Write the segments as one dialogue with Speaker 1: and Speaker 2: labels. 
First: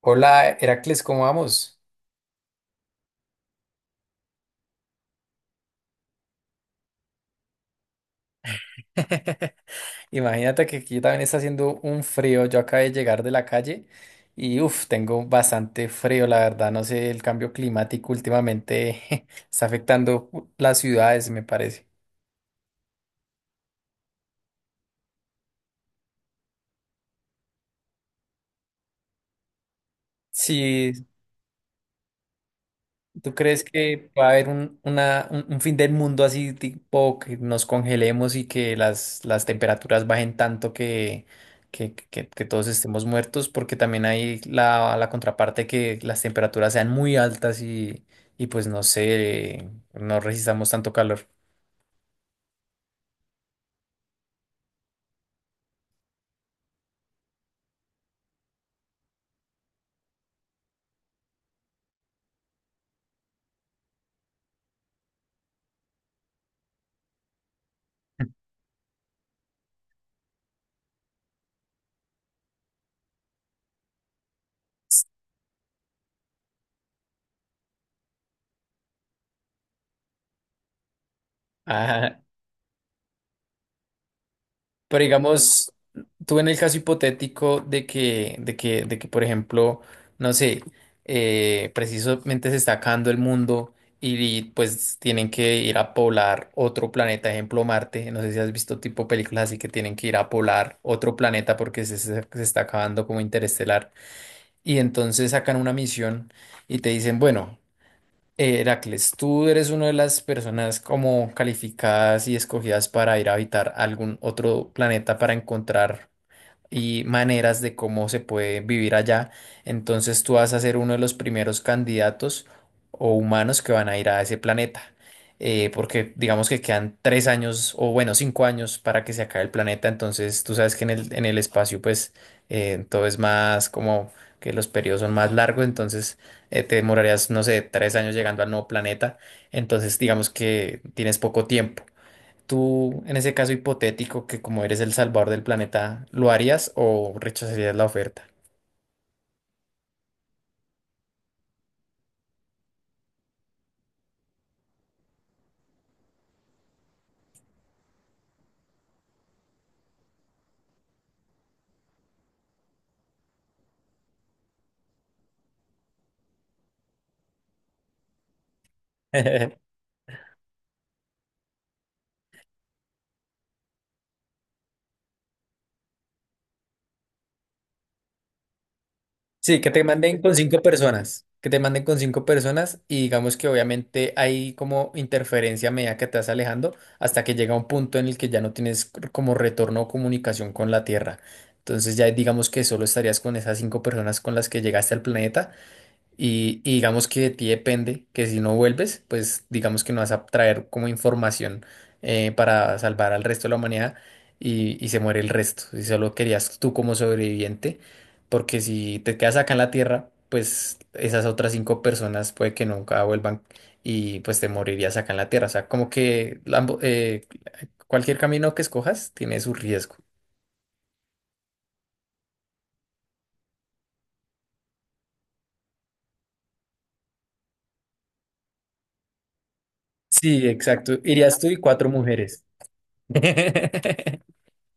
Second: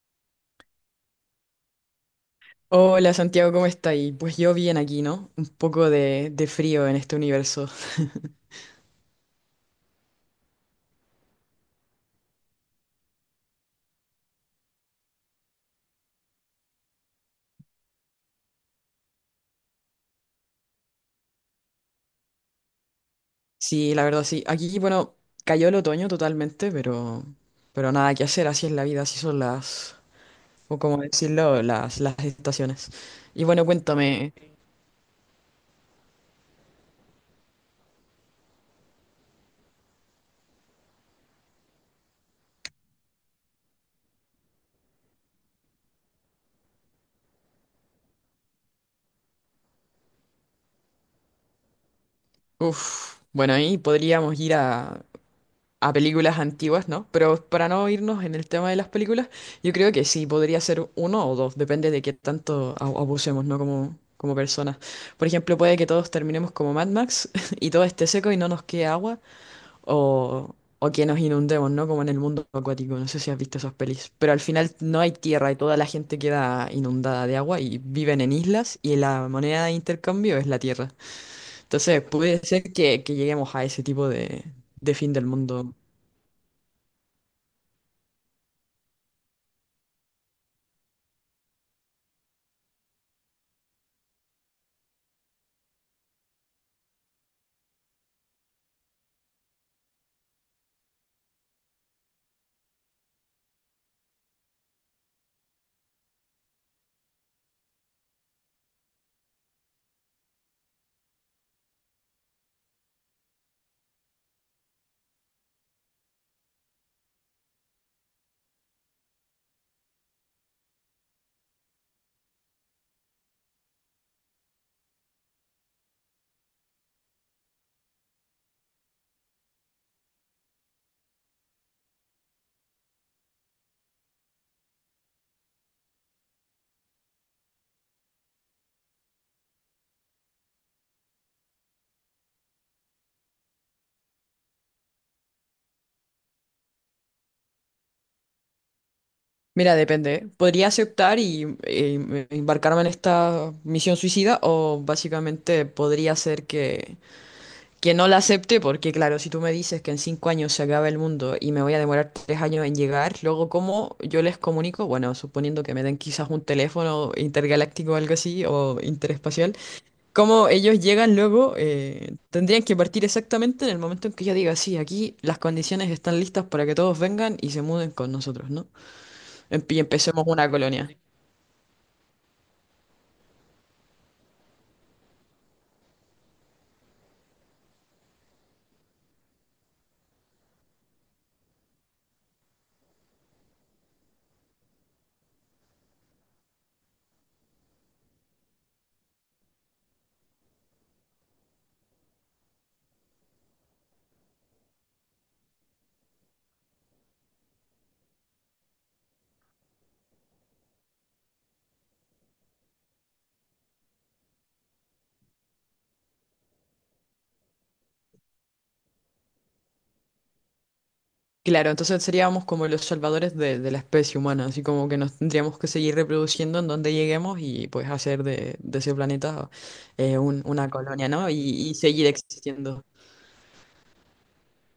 Speaker 1: Hola, Heracles, ¿cómo vamos?
Speaker 2: Hola Santiago, ¿cómo estáis? Pues yo bien aquí, ¿no? Un poco de frío en este universo.
Speaker 1: Imagínate que aquí también está haciendo un frío. Yo acabé de llegar de la calle y uff, tengo bastante frío, la verdad. No sé, el cambio climático últimamente está afectando las ciudades, me parece.
Speaker 2: Sí, la verdad sí. Aquí, bueno, cayó el otoño totalmente, pero nada que hacer, así es la vida, así son las, o
Speaker 1: Sí.
Speaker 2: como decirlo, las estaciones.
Speaker 1: ¿Tú
Speaker 2: Y
Speaker 1: crees
Speaker 2: bueno,
Speaker 1: que va a
Speaker 2: cuéntame.
Speaker 1: haber un fin del mundo así, tipo que nos congelemos y que las temperaturas bajen tanto que, que todos estemos muertos? Porque también hay la contraparte que las temperaturas sean muy altas y pues no sé, no resistamos tanto calor.
Speaker 2: Bueno, ahí podríamos ir a películas antiguas, ¿no? Pero para no irnos en el tema de las películas, yo creo que sí, podría ser uno o dos, depende de qué tanto abusemos, ¿no? Como personas. Por ejemplo, puede que todos terminemos como Mad Max y todo esté seco y no nos quede agua, o que nos inundemos, ¿no? Como en el mundo acuático, no sé si has visto esas pelis, pero al final no hay tierra y toda la gente queda inundada de agua y viven en islas y la moneda de intercambio es la tierra. Entonces, puede ser que lleguemos a ese tipo de
Speaker 1: Pero
Speaker 2: fin del
Speaker 1: digamos,
Speaker 2: mundo.
Speaker 1: tú en el caso hipotético de que, por ejemplo, no sé, precisamente se está acabando el mundo y, pues tienen que ir a poblar otro planeta, ejemplo Marte. No sé si has visto tipo películas así que tienen que ir a poblar otro planeta porque se está acabando como interestelar. Y entonces sacan una misión y te dicen, bueno. Heracles, tú eres una de las personas como calificadas y escogidas para ir a habitar algún otro planeta para encontrar y maneras de cómo se puede vivir allá. Entonces tú vas a ser uno de los primeros candidatos o humanos que van a ir a ese planeta. Porque digamos que quedan tres años o bueno, cinco años para que se acabe el planeta. Entonces tú sabes que en el espacio pues todo es más como que los periodos son más largos. Entonces te demorarías, no sé, tres años llegando al nuevo planeta. Entonces digamos que tienes poco tiempo. Tú, en ese caso hipotético, que como eres el salvador del planeta, ¿lo harías o rechazarías la oferta?
Speaker 2: Mira, depende. ¿Eh? Podría aceptar y, embarcarme en esta misión suicida o básicamente podría ser que no la acepte porque claro, si tú me dices que en 5 años se acaba el mundo y me voy a demorar 3 años en llegar, luego ¿cómo yo les comunico? Bueno, suponiendo que me den quizás un teléfono intergaláctico o algo así o interespacial, ¿cómo ellos llegan luego? Tendrían que partir exactamente en el momento en que yo diga, sí, aquí las condiciones están listas para que todos vengan y se muden con nosotros, ¿no?
Speaker 1: Sí, que
Speaker 2: Y
Speaker 1: te manden
Speaker 2: empecemos
Speaker 1: con
Speaker 2: una
Speaker 1: cinco
Speaker 2: colonia.
Speaker 1: personas, que te manden con cinco personas y digamos que obviamente hay como interferencia a medida que te vas alejando hasta que llega un punto en el que ya no tienes c- como retorno o comunicación con la Tierra. Entonces ya digamos que solo estarías con esas cinco personas con las que llegaste al planeta. Y digamos que de ti depende que si no vuelves, pues digamos que no vas a traer como información para salvar al resto de la humanidad y se muere el resto. Si solo querías tú como sobreviviente, porque si te quedas acá en la Tierra, pues esas otras cinco personas puede que nunca vuelvan y pues te morirías acá en la Tierra. O sea, como que cualquier camino que escojas tiene su riesgo.
Speaker 2: Claro, entonces seríamos como los salvadores de la especie humana, así como que nos tendríamos que seguir reproduciendo en donde lleguemos y pues hacer de ese planeta
Speaker 1: Sí,
Speaker 2: una
Speaker 1: exacto.
Speaker 2: colonia, ¿no?
Speaker 1: Irías tú y
Speaker 2: Y
Speaker 1: cuatro
Speaker 2: seguir
Speaker 1: mujeres.
Speaker 2: existiendo.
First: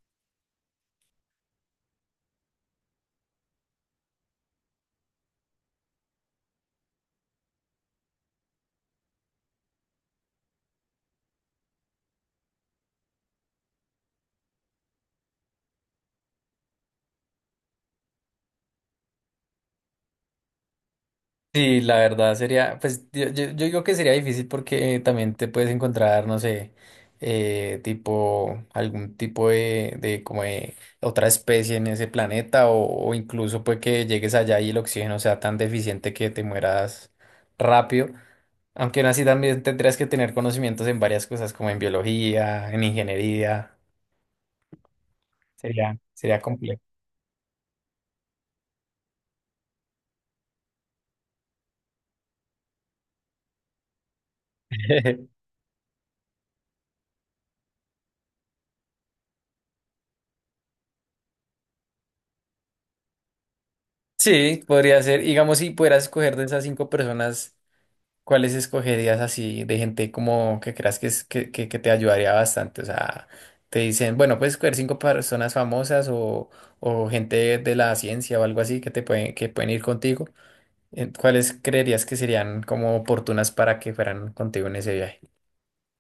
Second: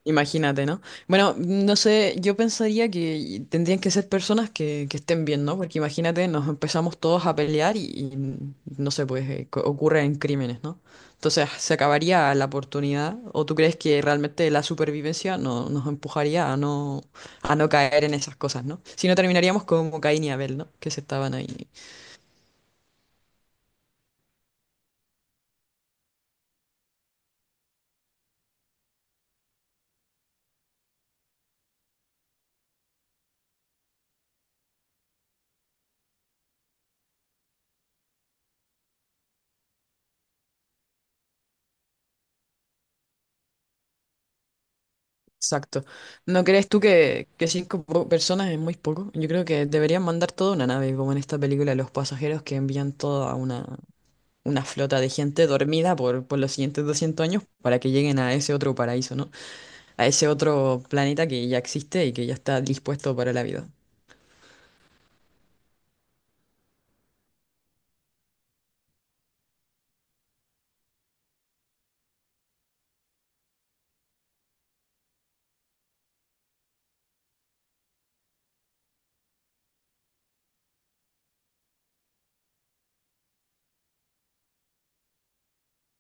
Speaker 2: Imagínate, ¿no? Bueno, no sé, yo pensaría que tendrían que ser personas que estén bien, ¿no? Porque imagínate, nos empezamos todos a pelear y no sé, pues ocurren crímenes, ¿no? Entonces se acabaría la oportunidad. ¿O tú crees que realmente la supervivencia nos empujaría a a no caer en esas cosas, ¿no? Si no terminaríamos como Caín y Abel, ¿no? Que se estaban ahí.
Speaker 1: Sí, la verdad sería, pues yo digo que sería difícil porque también te puedes encontrar, no sé, tipo, algún tipo de como de otra especie en ese planeta o incluso pues que llegues allá y el oxígeno sea tan deficiente que te mueras rápido. Aunque aún así también tendrías que tener conocimientos en varias cosas como en biología, en ingeniería.
Speaker 2: Exacto.
Speaker 1: Sería, sería
Speaker 2: ¿No crees tú
Speaker 1: complejo.
Speaker 2: que cinco personas es muy poco? Yo creo que deberían mandar toda una nave, como en esta película Los Pasajeros, que envían toda una flota de gente dormida por los siguientes 200 años para que lleguen a ese otro paraíso, ¿no? A ese otro planeta que ya existe y que ya está dispuesto para la vida.
Speaker 1: Sí, podría ser, digamos, si pudieras escoger de esas cinco personas. ¿Cuáles escogerías así de gente como que creas que, es- que, que te ayudaría bastante? O sea, te dicen, bueno, puedes escoger cinco personas famosas o gente de la ciencia o algo así que te pueden, que pueden ir contigo. ¿Cuáles creerías que serían como oportunas para que fueran contigo en ese viaje?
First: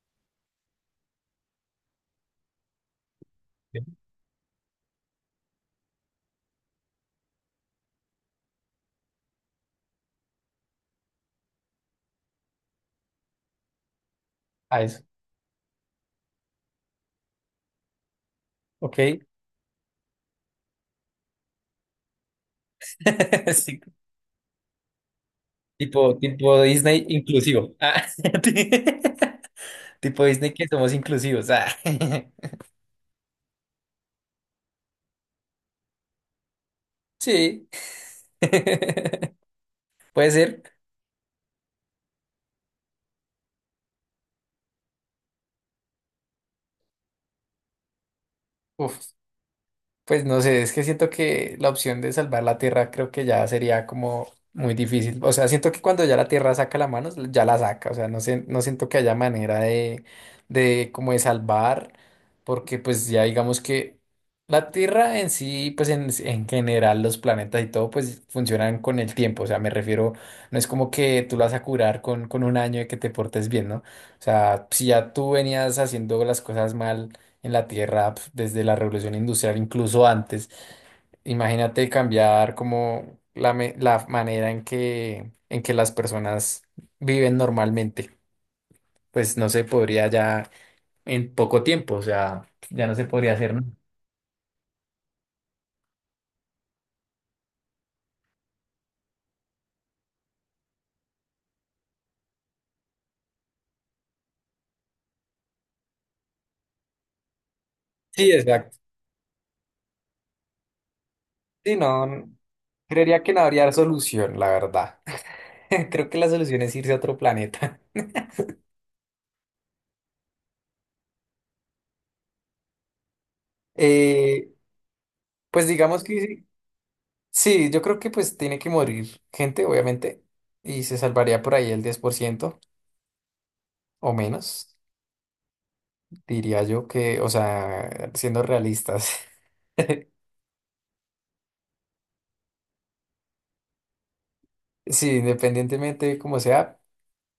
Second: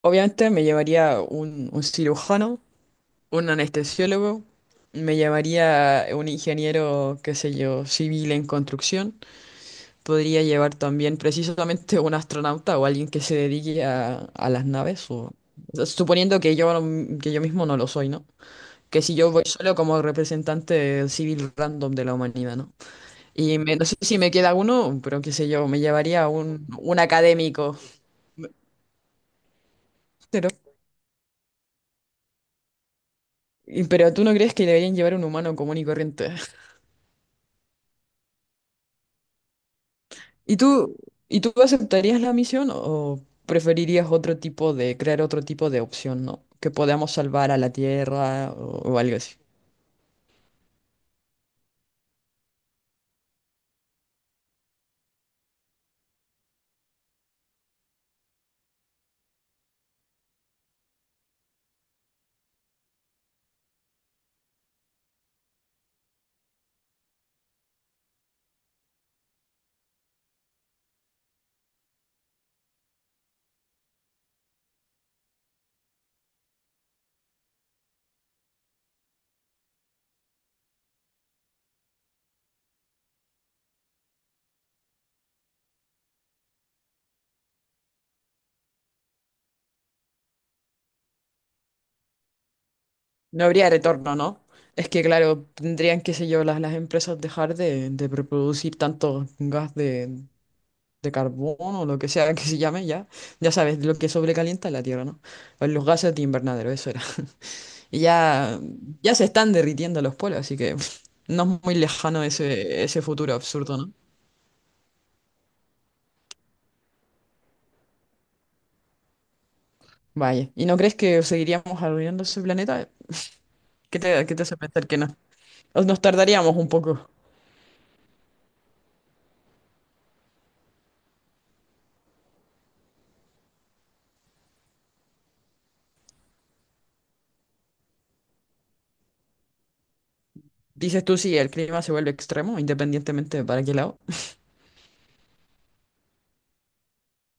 Speaker 2: Obviamente me llevaría un cirujano, un anestesiólogo, me llevaría un ingeniero, qué sé yo, civil en construcción. Podría llevar también precisamente un astronauta o alguien que se dedique a las
Speaker 1: A eso.
Speaker 2: naves, o sea, suponiendo que yo, que yo mismo no lo soy, ¿no?
Speaker 1: Ok.
Speaker 2: Que si yo voy solo como representante civil random de la humanidad, ¿no? Y
Speaker 1: Sí.
Speaker 2: no sé si me queda uno, pero qué sé yo, me
Speaker 1: Tipo,
Speaker 2: llevaría
Speaker 1: tipo Disney
Speaker 2: un
Speaker 1: inclusivo.
Speaker 2: académico.
Speaker 1: Ah. Ti- Tipo
Speaker 2: Pero,
Speaker 1: Disney que somos inclusivos. Ah.
Speaker 2: pero tú no crees que deberían llevar un humano común y corriente.
Speaker 1: Sí. Puede
Speaker 2: ¿Y
Speaker 1: ser.
Speaker 2: tú, ¿Y tú aceptarías la misión o preferirías otro tipo de, crear otro tipo de opción, ¿no? Que podamos salvar a la Tierra o
Speaker 1: Uf.
Speaker 2: algo así.
Speaker 1: Pues no sé, es que siento que la opción de salvar la Tierra creo que ya sería como muy difícil. O sea, siento que cuando ya la Tierra saca la mano, ya la saca. O sea, no sé, no siento que haya manera de como de salvar, porque pues ya digamos que la Tierra en sí, pues en general los planetas y todo, pues funcionan con el tiempo. O sea, me refiero, no es como que tú la vas a curar con un año de que te portes bien, ¿no? O sea, si ya tú venías haciendo las cosas mal en la Tierra pf, desde la Revolución Industrial, incluso antes. Imagínate cambiar como la manera en que las personas viven normalmente. Pues no se podría ya en poco tiempo, o sea, ya no se podría
Speaker 2: No
Speaker 1: hacer nada.
Speaker 2: habría retorno, ¿no? Es que, claro, tendrían, qué sé yo, las empresas dejar de reproducir tanto gas de carbón o lo que sea que se llame ya. Ya sabes, lo que sobrecalienta la Tierra, ¿no? Pues los gases de invernadero, eso era. Y
Speaker 1: Sí,
Speaker 2: ya,
Speaker 1: exacto.
Speaker 2: ya se están derritiendo los polos, así que no es
Speaker 1: Sí,
Speaker 2: muy lejano
Speaker 1: no,
Speaker 2: ese
Speaker 1: creería que
Speaker 2: futuro
Speaker 1: no habría
Speaker 2: absurdo, ¿no?
Speaker 1: solución, la verdad. Creo que la solución es irse a otro planeta.
Speaker 2: Vaya. ¿Y no crees que seguiríamos arruinando ese planeta? ¿Qué te
Speaker 1: Eh,
Speaker 2: hace pensar que no?
Speaker 1: pues
Speaker 2: Nos
Speaker 1: digamos que sí,
Speaker 2: tardaríamos un poco.
Speaker 1: sí, yo creo que pues tiene que morir gente, obviamente, y se salvaría por ahí el 10% o menos, diría yo que, o sea, siendo realistas,
Speaker 2: Dices tú, sí, el clima se vuelve extremo, independientemente de para qué lado.
Speaker 1: sí, independientemente de cómo sea,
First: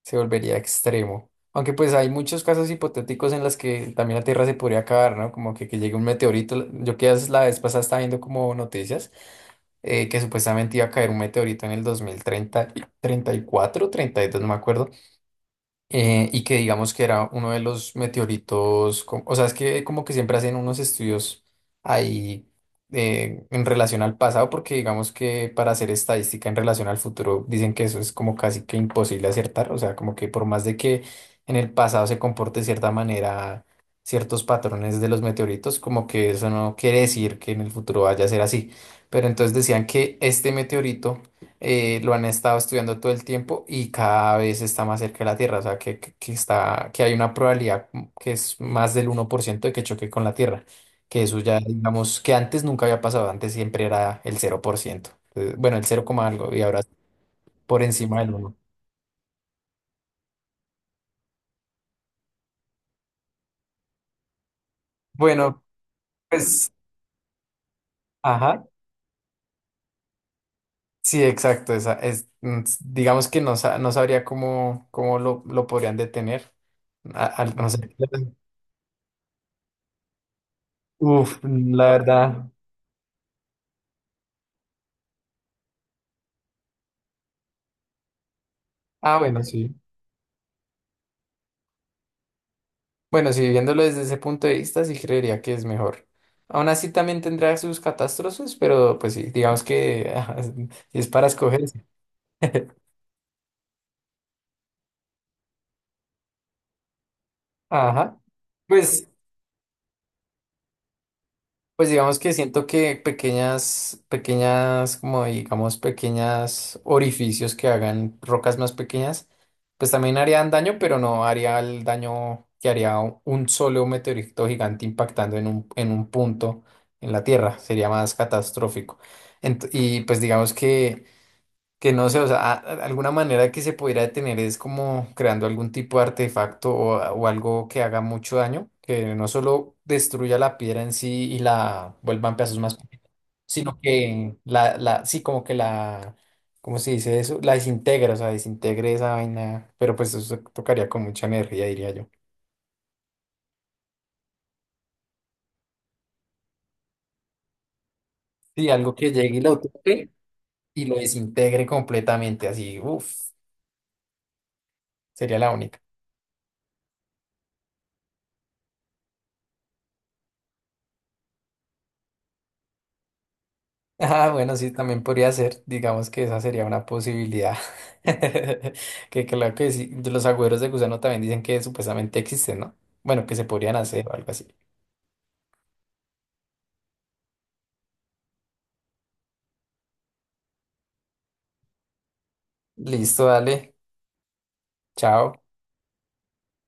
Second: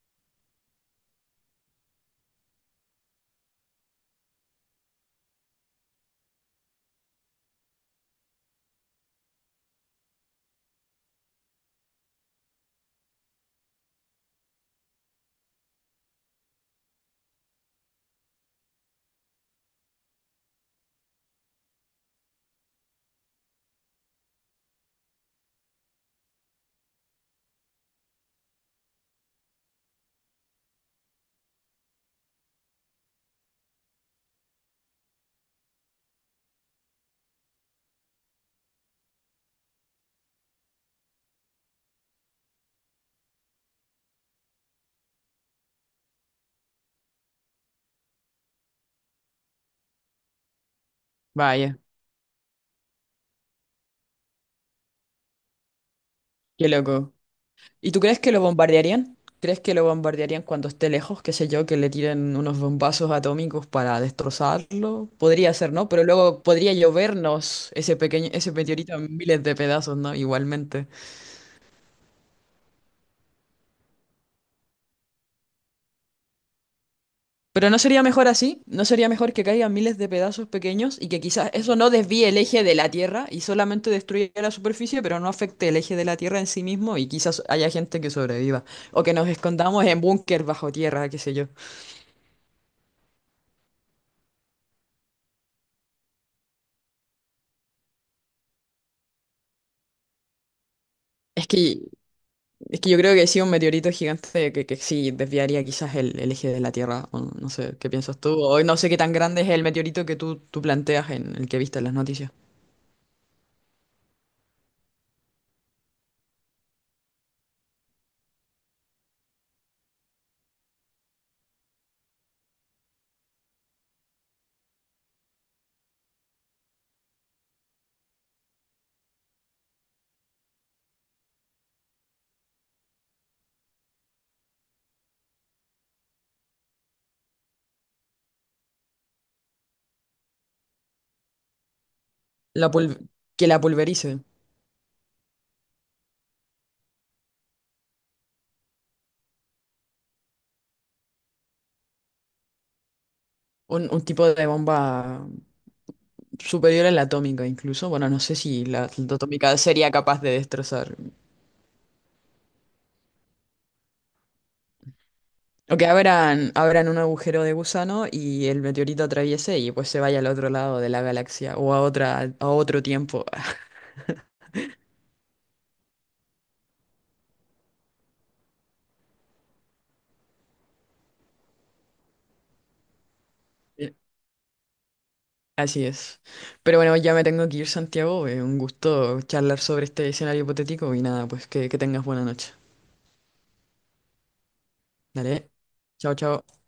Speaker 1: se volvería extremo. Aunque pues hay muchos casos hipotéticos en las que también la Tierra se podría acabar, ¿no? Como que llegue un meteorito. Yo que la vez pasada estaba viendo como noticias que supuestamente iba a caer un meteorito en el dos mil treinta treinta y cuatro treinta y dos, no me acuerdo. Y que digamos que era uno de los meteoritos, co- o sea, es que como que siempre hacen unos estudios ahí en relación al pasado, porque digamos que para hacer estadística en relación al futuro dicen que eso es como casi que imposible acertar, o sea, como que por más de que en el pasado se comporte de cierta manera, ciertos patrones de los meteoritos, como que eso no quiere decir que en el futuro vaya a ser así. Pero entonces decían que este meteorito lo han estado estudiando todo el tiempo y cada vez está más cerca de la Tierra, o sea, que, que está, que hay una probabilidad m- que es más del uno por ciento de que choque con la Tierra, que eso ya,
Speaker 2: Vaya,
Speaker 1: digamos, que antes nunca había pasado, antes siempre era el 0%. Entonces, bueno, el cero coma algo y
Speaker 2: qué
Speaker 1: ahora
Speaker 2: loco.
Speaker 1: por
Speaker 2: ¿Y tú crees
Speaker 1: encima
Speaker 2: que
Speaker 1: del
Speaker 2: lo
Speaker 1: 1.
Speaker 2: bombardearían? ¿Crees que lo bombardearían cuando esté lejos? Qué sé yo, que le tiren unos bombazos atómicos para destrozarlo. Podría
Speaker 1: Bueno,
Speaker 2: ser, ¿no? Pero luego
Speaker 1: pues,
Speaker 2: podría llovernos ese pequeño, ese
Speaker 1: ajá,
Speaker 2: meteorito en miles de pedazos, ¿no? Igualmente.
Speaker 1: sí, exacto, esa es, mm, s- digamos que no, sa- no sabría cómo, cómo lo podrían detener, a- al-
Speaker 2: Pero
Speaker 1: no
Speaker 2: ¿no
Speaker 1: sé.
Speaker 2: sería mejor así? ¿No sería mejor que caigan miles de pedazos pequeños y que
Speaker 1: Uf,
Speaker 2: quizás eso
Speaker 1: la
Speaker 2: no desvíe el
Speaker 1: verdad.
Speaker 2: eje de la Tierra y solamente destruya la superficie, pero no afecte el eje de la Tierra en sí mismo y quizás haya gente que sobreviva? O que
Speaker 1: Ah,
Speaker 2: nos
Speaker 1: bueno, sí.
Speaker 2: escondamos en búnker bajo tierra, qué sé yo.
Speaker 1: Bueno, si viéndolo desde ese punto de vista, sí creería que es mejor. Aún así también tendrá sus catástrofes, pero pues sí, digamos que ajá, si es para
Speaker 2: Es que
Speaker 1: escogerse.
Speaker 2: Es que yo creo que sí, un meteorito gigante que sí desviaría quizás el eje de la Tierra. O no sé, ¿qué
Speaker 1: Ajá.
Speaker 2: piensas tú? O no sé qué
Speaker 1: Pues
Speaker 2: tan grande es el meteorito que tú planteas en el que viste en
Speaker 1: pues
Speaker 2: las
Speaker 1: digamos
Speaker 2: noticias.
Speaker 1: que siento que pequeñas, pequeñas, como digamos, pequeñas orificios que hagan rocas más pequeñas, pues también harían daño, pero no haría el daño que haría u- un solo meteorito gigante impactando en un punto en la Tierra. Sería más catastrófico. Ent- y pues digamos que no sé, o sea, a- alguna manera que se pudiera detener es como creando algún tipo de artefacto o, a- o algo que haga mucho daño, que no solo destruya la piedra en sí y la vuelva en pedazos
Speaker 2: La
Speaker 1: más
Speaker 2: pulv-
Speaker 1: pequeños,
Speaker 2: que la
Speaker 1: sino
Speaker 2: pulverice.
Speaker 1: que la, sí, como que la, ¿cómo se dice eso? La desintegra, o sea, desintegre esa vaina, pero pues eso tocaría con mucha energía, diría yo.
Speaker 2: Un tipo de bomba superior a la atómica incluso. Bueno, no sé si
Speaker 1: Sí, algo que
Speaker 2: la
Speaker 1: llegue y
Speaker 2: atómica
Speaker 1: lo
Speaker 2: sería
Speaker 1: toque
Speaker 2: capaz de
Speaker 1: y
Speaker 2: destrozar.
Speaker 1: lo desintegre completamente, así, uff, sería la
Speaker 2: O
Speaker 1: única.
Speaker 2: que abran un agujero de gusano y el meteorito atraviese y pues se vaya al otro lado de la galaxia o a otra, a otro tiempo.
Speaker 1: Ah, bueno, sí, también podría ser. Digamos que esa sería una posibilidad. Que claro que sí, de los agüeros de gusano también dicen que supuestamente existen, ¿no? Bueno, que se podrían hacer o algo así.
Speaker 2: Así es. Pero bueno, ya me tengo que ir, Santiago. Un gusto charlar sobre este escenario hipotético y nada, pues que tengas buena noche.
Speaker 1: Listo, dale. Chao.
Speaker 2: Dale. Chao, chao.